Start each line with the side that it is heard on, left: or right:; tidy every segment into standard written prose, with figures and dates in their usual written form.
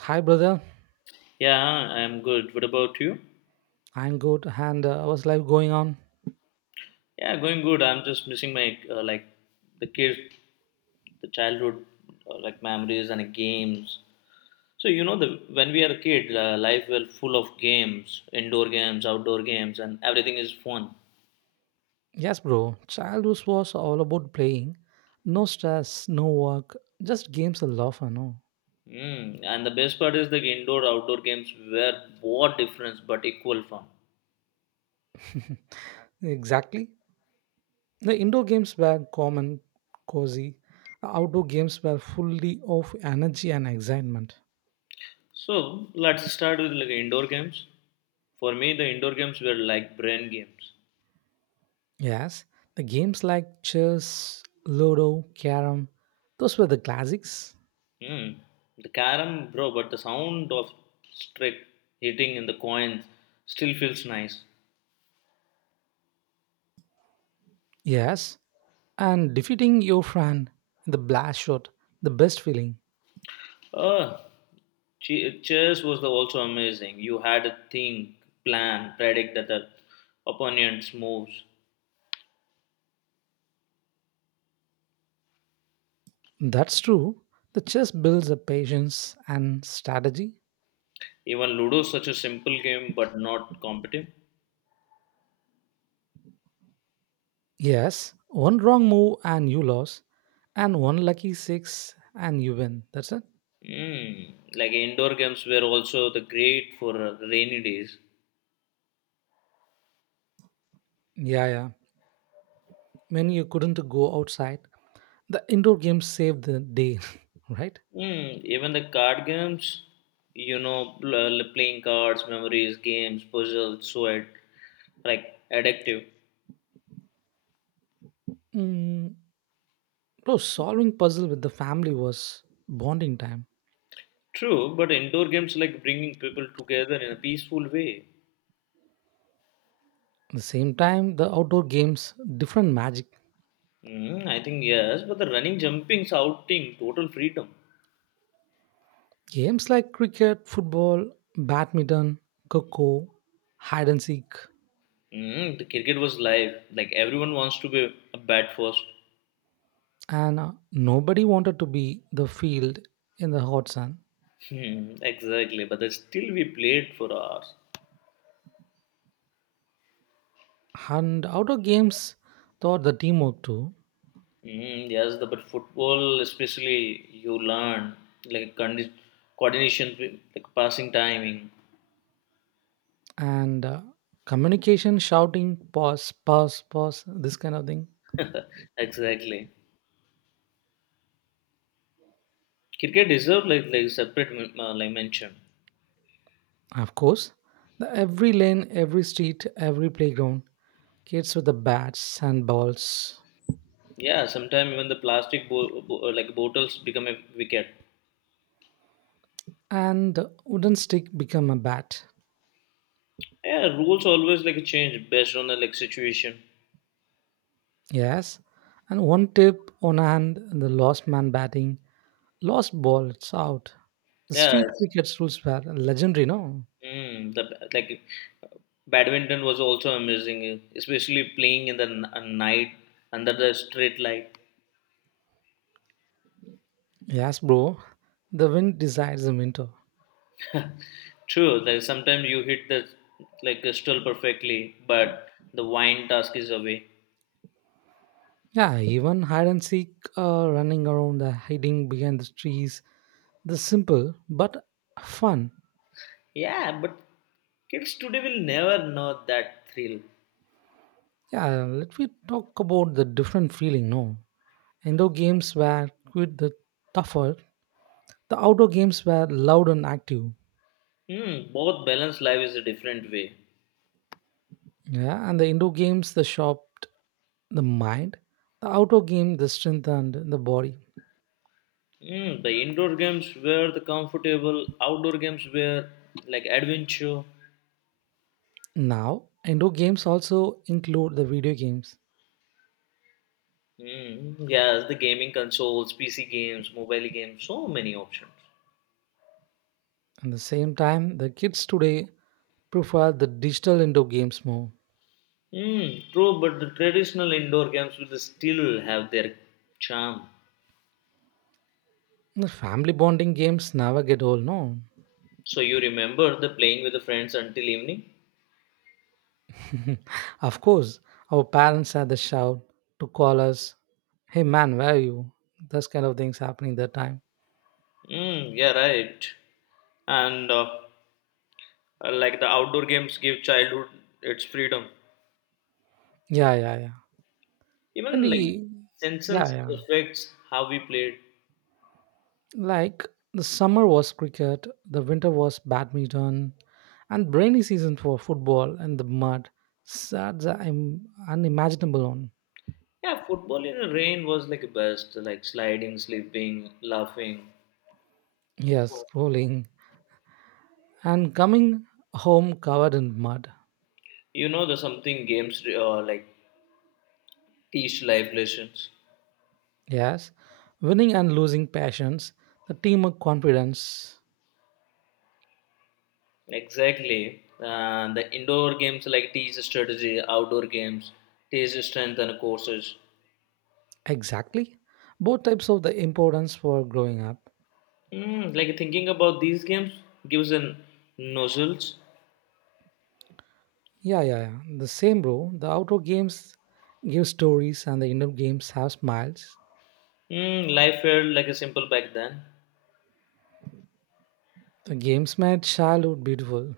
right: Hi, brother.
left: Yeah, I'm good. What about you?
right: I'm good. And how's life going on?
left: Yeah, going good. I'm just missing my like the kids, the childhood like memories and games. So, you know, the when we are a kid, life was full of games, indoor games, outdoor games, and everything is fun.
right: Yes, bro. Childhood was all about playing. No stress, no work, just games and love, I know.
left: Mm. And the best part is the indoor outdoor games were what difference but equal fun.
right: Exactly. The indoor games were calm and cozy. The outdoor games were fully of energy and excitement.
left: So let's start with like indoor games. For me, the indoor games were like brain games.
right: Yes, the games like chess, ludo, carom, those were the classics.
left: Mm. The carom, bro, but the sound of strike hitting in the coins still feels nice.
right: Yes, and defeating your friend in the blast shot, the best feeling.
left: Uh, chess was the also amazing. You had to think, plan, predict that the opponent's moves.
right: That's true. The chess builds up patience and strategy.
left: Even Ludo is such a simple game, but not competitive.
right: Yes, one wrong move and you lose, and one lucky six and you win. That's it.
left: Mm. Like indoor games were also the great for rainy days.
right: Yeah, yeah. When you couldn't go outside, the indoor games saved the day, right?
left: Even the card games, playing cards, memories, games, puzzles, so it. Like addictive.
right: Mm, no, solving puzzle with the family was bonding time.
left: True, but indoor games like bringing people together in a peaceful way.
right: At the same time, the outdoor games, different magic.
left: I think yes, but the running, jumping, shouting, total freedom.
right: Games like cricket, football, badminton, coco, hide and seek,
left: The cricket was live. Like everyone wants to be a bat first.
right: and nobody wanted to be the field in the hot sun.
left: Hmm, exactly, but then still we played for hours.
right: And outdoor games taught the teamwork too,
left: Yes, but football especially you learn like coordination, like passing timing.
right: and communication, shouting, pause, pause, pause, this kind of thing.
left: Exactly. Cricket deserve like separate like mention.
right: Of course, the every lane, every street, every playground, kids with the bats and balls,
left: Yeah, sometimes even the plastic like bottles become a wicket.
right: and wooden stick become a bat.
left: Yeah, rules always like change based on the like situation.
right: Yes, and one tip on hand, the lost man batting lost ball, it's out. The
left: Yeah,
right: street cricket's rules were legendary, no?
left: the like badminton was also amazing, especially playing in the night under the street light.
right: Yes, bro. The wind decides the winter.
left: True, like sometimes you hit the like crystal perfectly, but the wine task is away.
right: Yeah, even hide and seek, running around, the hiding behind the trees. The simple but fun.
left: Yeah, but kids today will never know that thrill.
right: Yeah, let me talk about the different feeling, no? Indoor games were quite the tougher. The outdoor games were loud and active.
left: Both balance life is a different way.
right: Yeah, and the indoor games, the shopped the mind. The outdoor game, the strengthened the body.
left: The indoor games were the comfortable, outdoor games were like adventure.
right: Now, indoor games also include the video games.
left: Yes, the gaming consoles, PC games, mobile games, so many options.
right: At the same time, the kids today prefer the digital indoor games more.
left: Mm, true, but the traditional indoor games will still have their charm.
right: The family bonding games never get old, no.
left: So you remember the playing with the friends until evening?
right: Of course, our parents had the shout to call us, hey man, where are you? Those kind of things happening that time.
left: Mm, yeah, right. And like the outdoor games give childhood its freedom.
right: Yeah, yeah, yeah. When
left: Even like
right: we, yeah,
left: senses
right: yeah.
left: affects how we played.
right: Like the summer was cricket, the winter was badminton, and rainy season for football and the mud. That's I'm unimaginable on.
left: Yeah, football in the rain was like the best, like sliding, sleeping, laughing.
right: Yes, rolling. And coming home covered in mud.
left: You know, the something games like teach life lessons.
right: Yes, winning and losing passions, the teamwork confidence.
left: Exactly. The indoor games like teach strategy, outdoor games teach strength and courses.
right: Exactly. Both types of the importance for growing up.
left: Like thinking about these games gives an nozzles.
right: Yeah, yeah, yeah. The same, bro. The outdoor games give stories and the indoor games have smiles.
left: Life felt like a simple back then.
right: The games made childhood beautiful.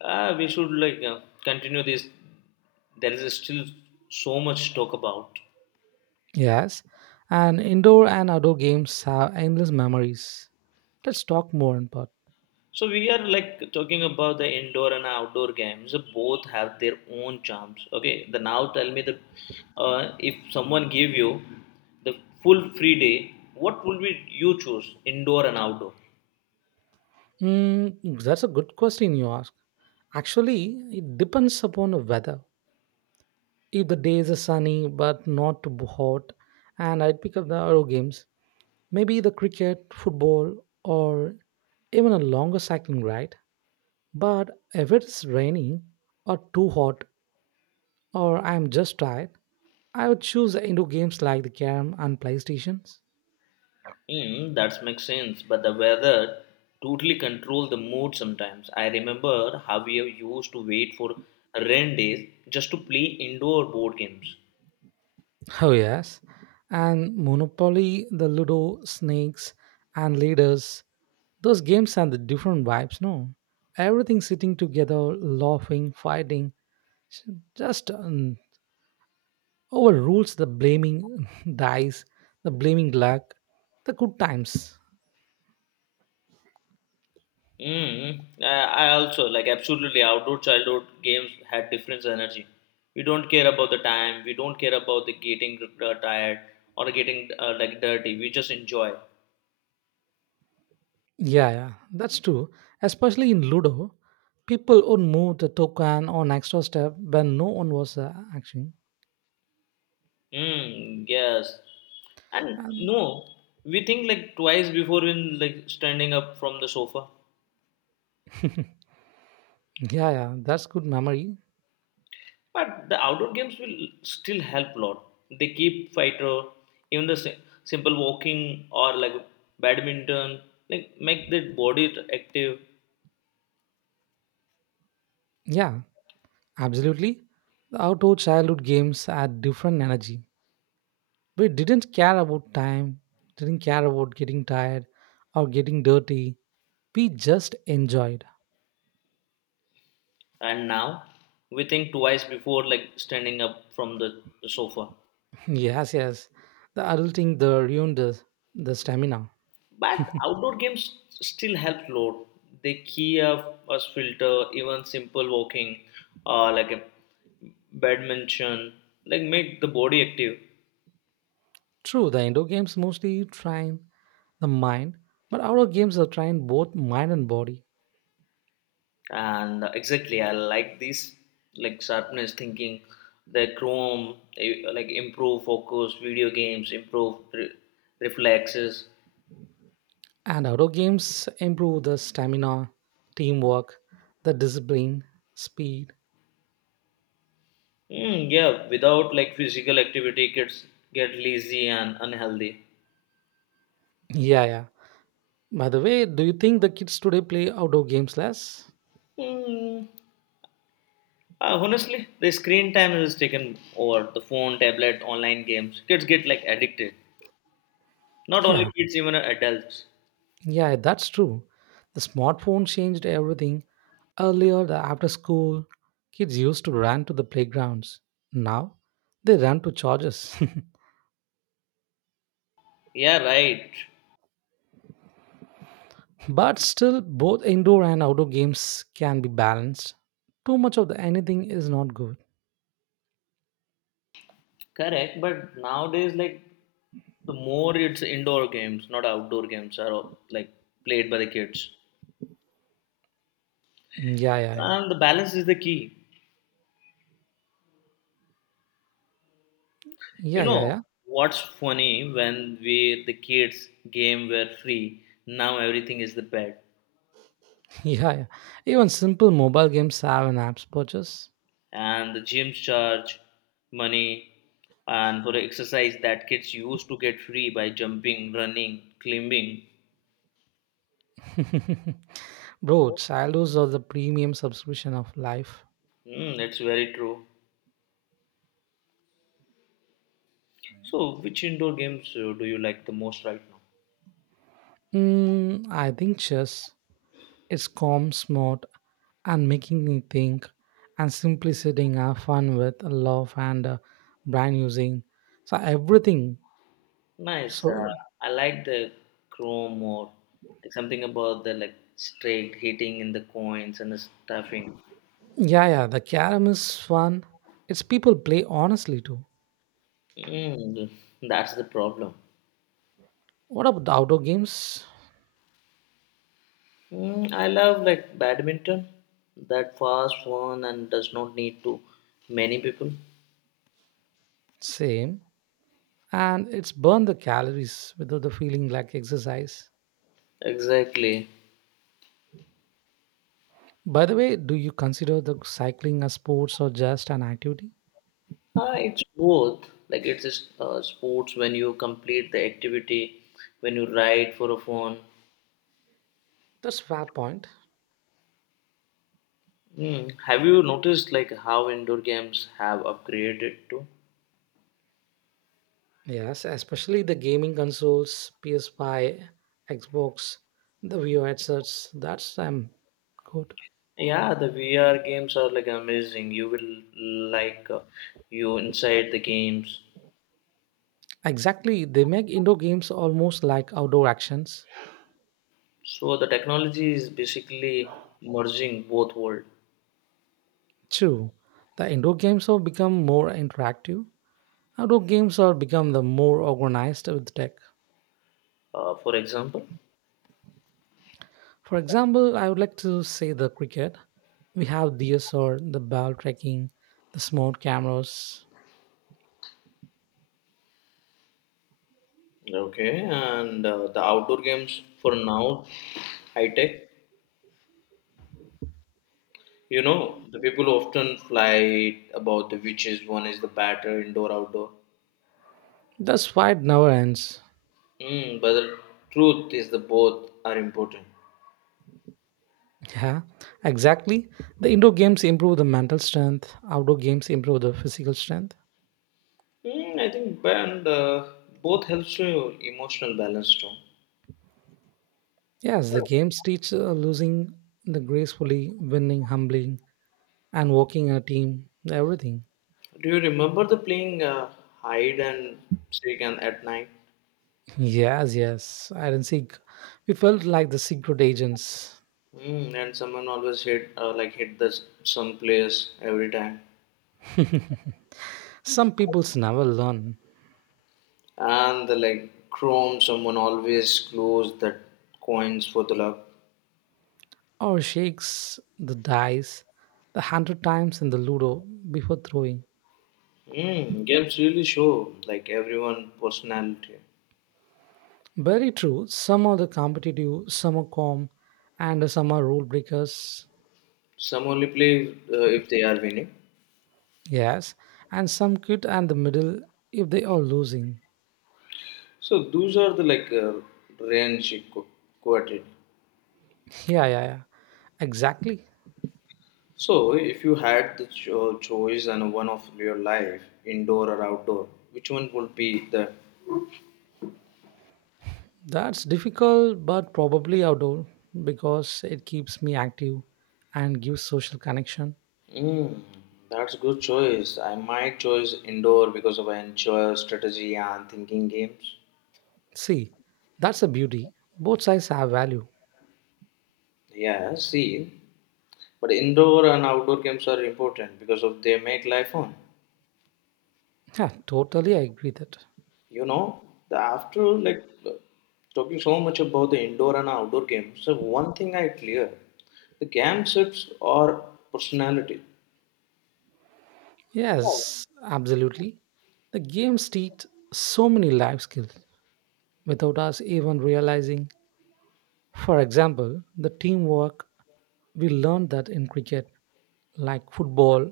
left: Ah, we should like continue this. There is still so much to talk about.
right: Yes, and indoor and outdoor games have endless memories. Let's talk more on part.
left: So we are like talking about the indoor and outdoor games. Both have their own charms. Okay, the now tell me the if someone give you the full free day, what would be you choose? Indoor and outdoor.
right: Mm, that's a good question you ask. Actually, it depends upon the weather. If the days are sunny but not too hot, and I'd pick up the outdoor games, maybe the cricket, football, or even a longer cycling ride. But if it's raining or too hot, or I'm just tired, I would choose indoor games like the carrom and PlayStations.
left: That makes sense. But the weather totally control the mood sometimes. I remember how we used to wait for rain days just to play indoor board games.
right: Oh, yes. And monopoly, the ludo, snakes, and leaders. Those games are the different vibes, no? Everything sitting together, laughing, fighting, s- just overrules the blaming dice, the blaming luck, the good times.
left: Mm, I I also like absolutely outdoor childhood games had different energy. We don't care about the time. We don't care about the getting tired or getting like dirty. We just enjoy.
right: Yeah, yeah, that's true. Especially in ludo, people would move the token on extra step when no one was acting.
left: Mm, yes. And
right: And
left: no, we think like twice before in like standing up from the sofa.
right: yeah, yeah, that's good memory.
left: But the outdoor games will still help a lot. They keep fighter, even the simple walking or like badminton, like make the body active.
right: Yeah, absolutely. The outdoor childhood games had different energy. We didn't care about time, didn't care about getting tired or getting dirty. We just enjoyed.
left: And now we think twice before like standing up from the sofa.
right: Yes, yes. The adulting, the ruined the stamina.
left: But outdoor games still help load. They key up us filter even simple walking like a badminton like make the body active.
right: True, the indoor games mostly trying the mind, but outdoor games are train both mind and body.
left: And exactly, I like this. Like sharpness thinking the chrome, eh, like improve focus video games improve reflexes.
right: And outdoor games improve the stamina, teamwork, the discipline, speed.
left: Yeah, without like physical activity, kids get lazy and unhealthy.
right: Yeah, yeah. By the way, do you think the kids today play outdoor games less?
left: Mm, Honestly, the screen time has taken over the phone, tablet, online games. Kids get like addicted. Not only
right: Yeah,
left: kids, even adults.
right: yeah, that's true. The smartphone changed everything. Earlier, the after school, kids used to run to the playgrounds. Now, they run to charges.
left: Yeah, right.
right: But still, both indoor and outdoor games can be balanced. Too much of the anything is not good.
left: Correct. But nowadays, like the more it's indoor games, not outdoor games, are like played by the kids.
right: Yeah, yeah, yeah.
left: And the balance is the key. You
right: Yeah, yeah,
left: know
right: yeah.
left: what's funny? When we the kids game were free, now everything is the pet,
right: Yeah, yeah. Even simple mobile games have an apps purchase.
left: and the gyms charge money, and for the exercise that kids used to get free by jumping, running, climbing.
right: Bro, childhoods are the premium subscription of life.
left: That's very true. So, which indoor games do you like the most right now?
right: Mm, I think chess. It's calm, smart, and making me think, and simply sitting have fun with love and brand using. So everything.
left: Nice. Uh,
right: So
left: I like the chrome or like something about the like straight hitting in the coins and the stuffing.
right: yeah, yeah, the carom is fun. It's people play honestly too.
left: Mm, that's the problem.
right: What about the outdoor games?
left: I love like badminton, that fast one and does not need to many people.
right: Same. And it's burn the calories without the feeling like exercise.
left: Exactly.
right: By the way, do you consider the cycling a sports or just an activity?
left: It's both. Like it's just, sports when you complete the activity, when you ride for a fun.
right: That's fair point.
left: Mm. Have you noticed like how indoor games have upgraded too?
right: Yes, especially the gaming consoles, PS5, Xbox, the VR headsets. That's good.
left: Yeah, the VR games are like amazing. You will like you inside the games.
right: Exactly, they make indoor games almost like outdoor actions.
left: So the technology is basically merging both world.
right: True, the indoor games have become more interactive. Outdoor games have become the more organized with tech.
left: For example.
right: For example, I would like to say the cricket. We have DSR, the ball tracking, the smart cameras.
left: Okay, and the outdoor games for now, high tech. You know, the people often fly about the which is one is the better indoor outdoor.
right: That's fight never ends.
left: But the truth is the both are important.
right: Yeah, exactly. The indoor games improve the mental strength. Outdoor games improve the physical strength.
left: I think and both helps to your emotional balance too.
right: Yes, the games teach losing the gracefully, winning humbling, and working in a team. Everything.
left: Do you remember the playing hide and seek and at night?
right: Yes, yes, Iron Sig. We felt like the secret agents.
left: And someone always hit like hit the some place every time.
right: Some peoples never learn.
left: And the like chrome someone always glows that coins for the luck.
right: Or shakes the dice the hundred times in the ludo before throwing.
left: Games really show like everyone personality.
right: Very true. Some are the competitive, some are calm, and some are rule breakers.
left: Some only play if they are winning.
right: Yes, and some quit and the middle if they are losing.
left: So those are the like range quoted.
right: Yeah, yeah, yeah. Exactly.
left: So if you had the choice and one of your life indoor or outdoor, which one would be the...
right: That's difficult, but probably outdoor because it keeps me active and gives social connection.
left: Mm, that's good choice. I might choose indoor because of I enjoy strategy and thinking games.
right: See, that's a beauty. Both sides have value.
left: Yeah, see, but indoor and outdoor games are important because of they make life fun.
right: Yeah, totally I agree that.
left: You know, the after like talking so much about the indoor and outdoor games, so one thing I clear, the game shapes our personality.
right: Yes, absolutely. The games teach so many life skills without us even realizing. For example, the teamwork we learned that in cricket, like football,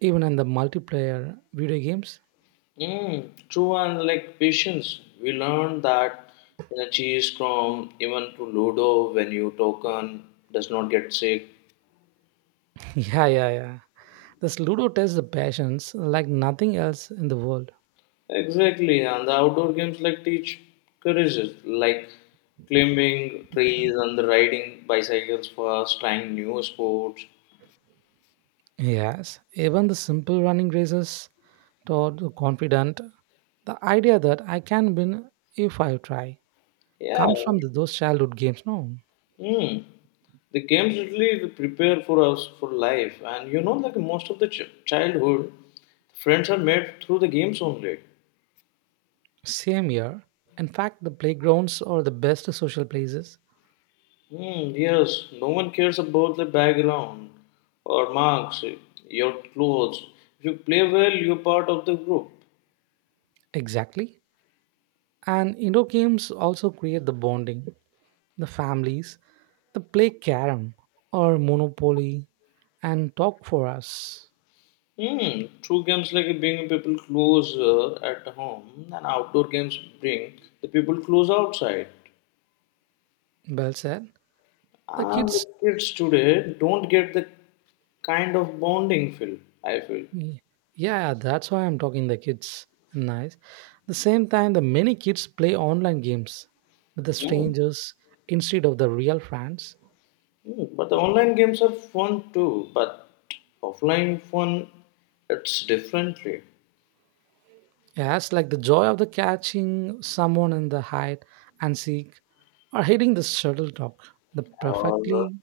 right: even in the multiplayer video games.
left: True and like patience. We learn that in a cheese from even to Ludo when you token does not get sick.
right: Yeah, yeah, yeah. This ludo tests the patience like nothing else in the world.
left: Exactly, and the outdoor games like teach courage, like climbing trees and riding bicycles fast, trying new sports.
right: Yes, even the simple running races taught the confident. The idea that I can win if I try
left: Yeah,
right: comes from those childhood games. No,
left: mm. The games really prepare for us for life, and you know, like most of the childhood, friends are made through the games only.
right: same year. In fact, the playgrounds are the best social places.
left: Yes, no one cares about the background or marks, your clothes. If you play well, you're part of the group.
right: Exactly. And indoor games also create the bonding. The families, the play carom or monopoly and talk for us.
left: True games like bring people closer at home, and outdoor games bring the people close outside.
right: Well said. The
left: And
right: kids
left: the kids today don't get the kind of bonding feel, I feel.
right: Ye- yeah, that's why I'm talking the kids. Nice. The same time, the many kids play online games with the
left: Mm.
right: strangers instead of the real friends.
left: But the online games are fun too, but offline fun, it's differently.
right: Yes, like the joy of the catching someone in the hide and seek, or hitting the shuttlecock, the
left: Or,
right: perfectly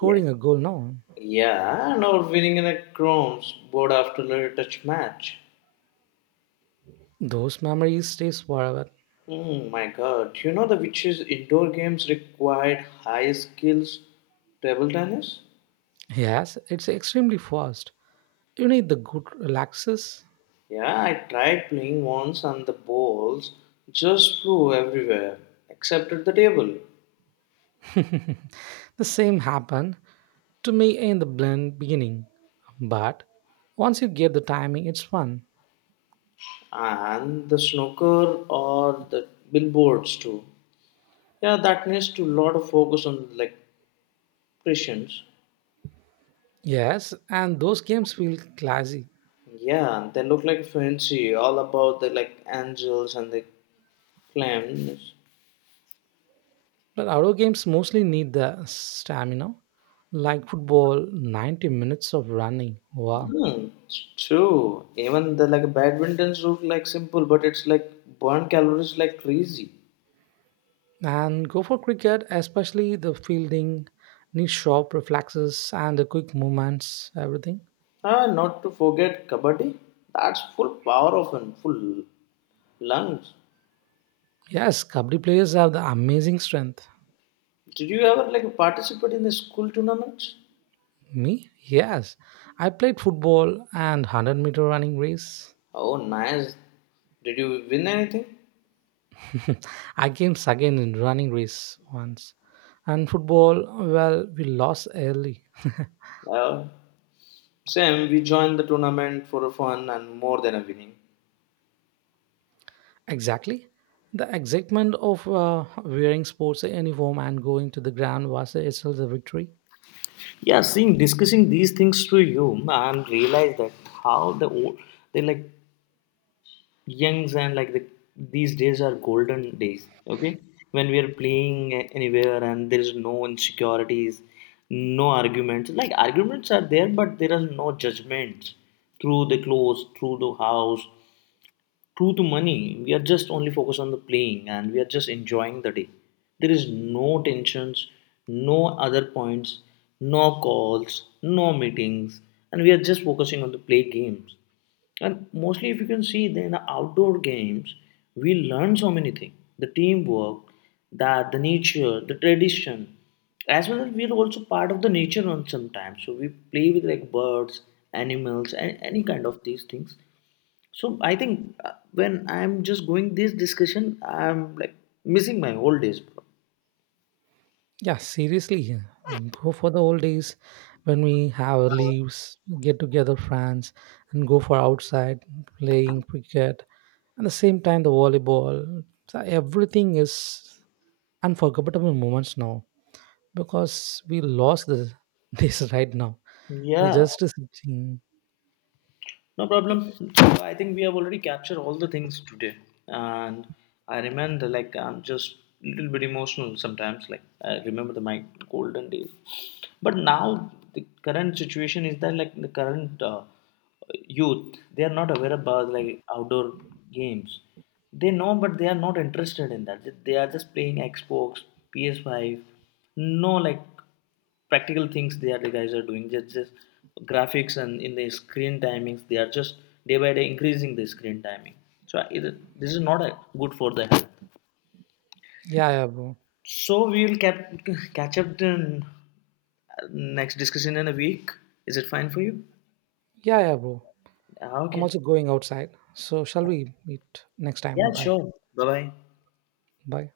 left: yeah,
right: a goal. No,
left: yeah, and or winning in a crowns board after a touch match.
right: those memories stays forever.
left: Oh my god, you know the witches indoor games required high skills, table tennis?
right: Yes, it's extremely fast. You need the good relaxes.
left: Yeah, I tried playing once and the balls just flew everywhere except at the table.
right: The same happened to me in the blend beginning. But once you get the timing, it's fun.
left: And the snooker or the billboards too. Yeah, that needs to lot of focus on like Christians.
right: Yes, and those games feel classy.
left: Yeah, they look like fancy, all about the like angels and the clams.
right: But outdoor games mostly need the stamina, like football, 90 minutes of running. Wow.
left: It's true. Even the like badminton's route like simple, but it's like burn calories like crazy.
right: And go for cricket, especially the fielding, need sharp reflexes and the quick movements, everything.
left: Ah, not to forget kabaddi. That's full power of and full lungs.
right: Yes, kabaddi players have the amazing strength.
left: Did you ever like participate in the school tournaments?
right: Me? Yes. I played football and 100-meter running race.
left: Oh, nice. Did you win anything?
right: I came second in running race once. And football, well, we lost early.
left: Well, same. We joined the tournament for a fun and more than a winning.
right: Exactly. The excitement of wearing sports uniform and going to the ground was itself the victory.
left: Yeah, seeing discussing these things to you, I'm realized that how the old they like Youngs and like the these days are golden days. Okay, when we are playing anywhere and there is no insecurities, no arguments. Like arguments are there, but there are no judgments through the clothes, through the house, true to money, we are just only focused on the playing and we are just enjoying the day. There is no tensions, no other points, no calls, no meetings, and we are just focusing on the play games. And mostly, if you can see, then the outdoor games, we learn so many things: the teamwork, that the nature, the tradition, as well as we are also part of the nature on sometimes. So we play with like birds, animals, and any kind of these things. So I think when I'm just going this discussion, I'm like missing my old days, bro.
right: Yeah, seriously. Go for the old days when we have our leaves, get together friends, and go for outside playing cricket. At the same time, the volleyball. So everything is unforgettable moments now because we lost the, this right now. We
left: Yeah,
right: just sitting.
left: no problem. So I think we have already captured all the things today, and I remember like I'm just a little bit emotional sometimes. Like I remember the my golden days, but now the current situation is that like the current youth they are not aware about like outdoor games. They know, but they are not interested in that. They are just playing Xbox, PS5. No, like practical things they are the guys are doing just graphics and in the screen timings they are just day by day increasing the screen timing, so it, this is not a, good for the health.
right: Yeah, yeah, bro.
left: So we will catch up the next discussion in a week. Is it fine for you?
right: Yeah, yeah, bro.
left: Ah,
right: I'm
left: okay.
right: also going outside. So shall
left: Yeah,
right: we meet next time?
left: yeah,
right: Bye.
left: sure, bye bye.
right: Bye.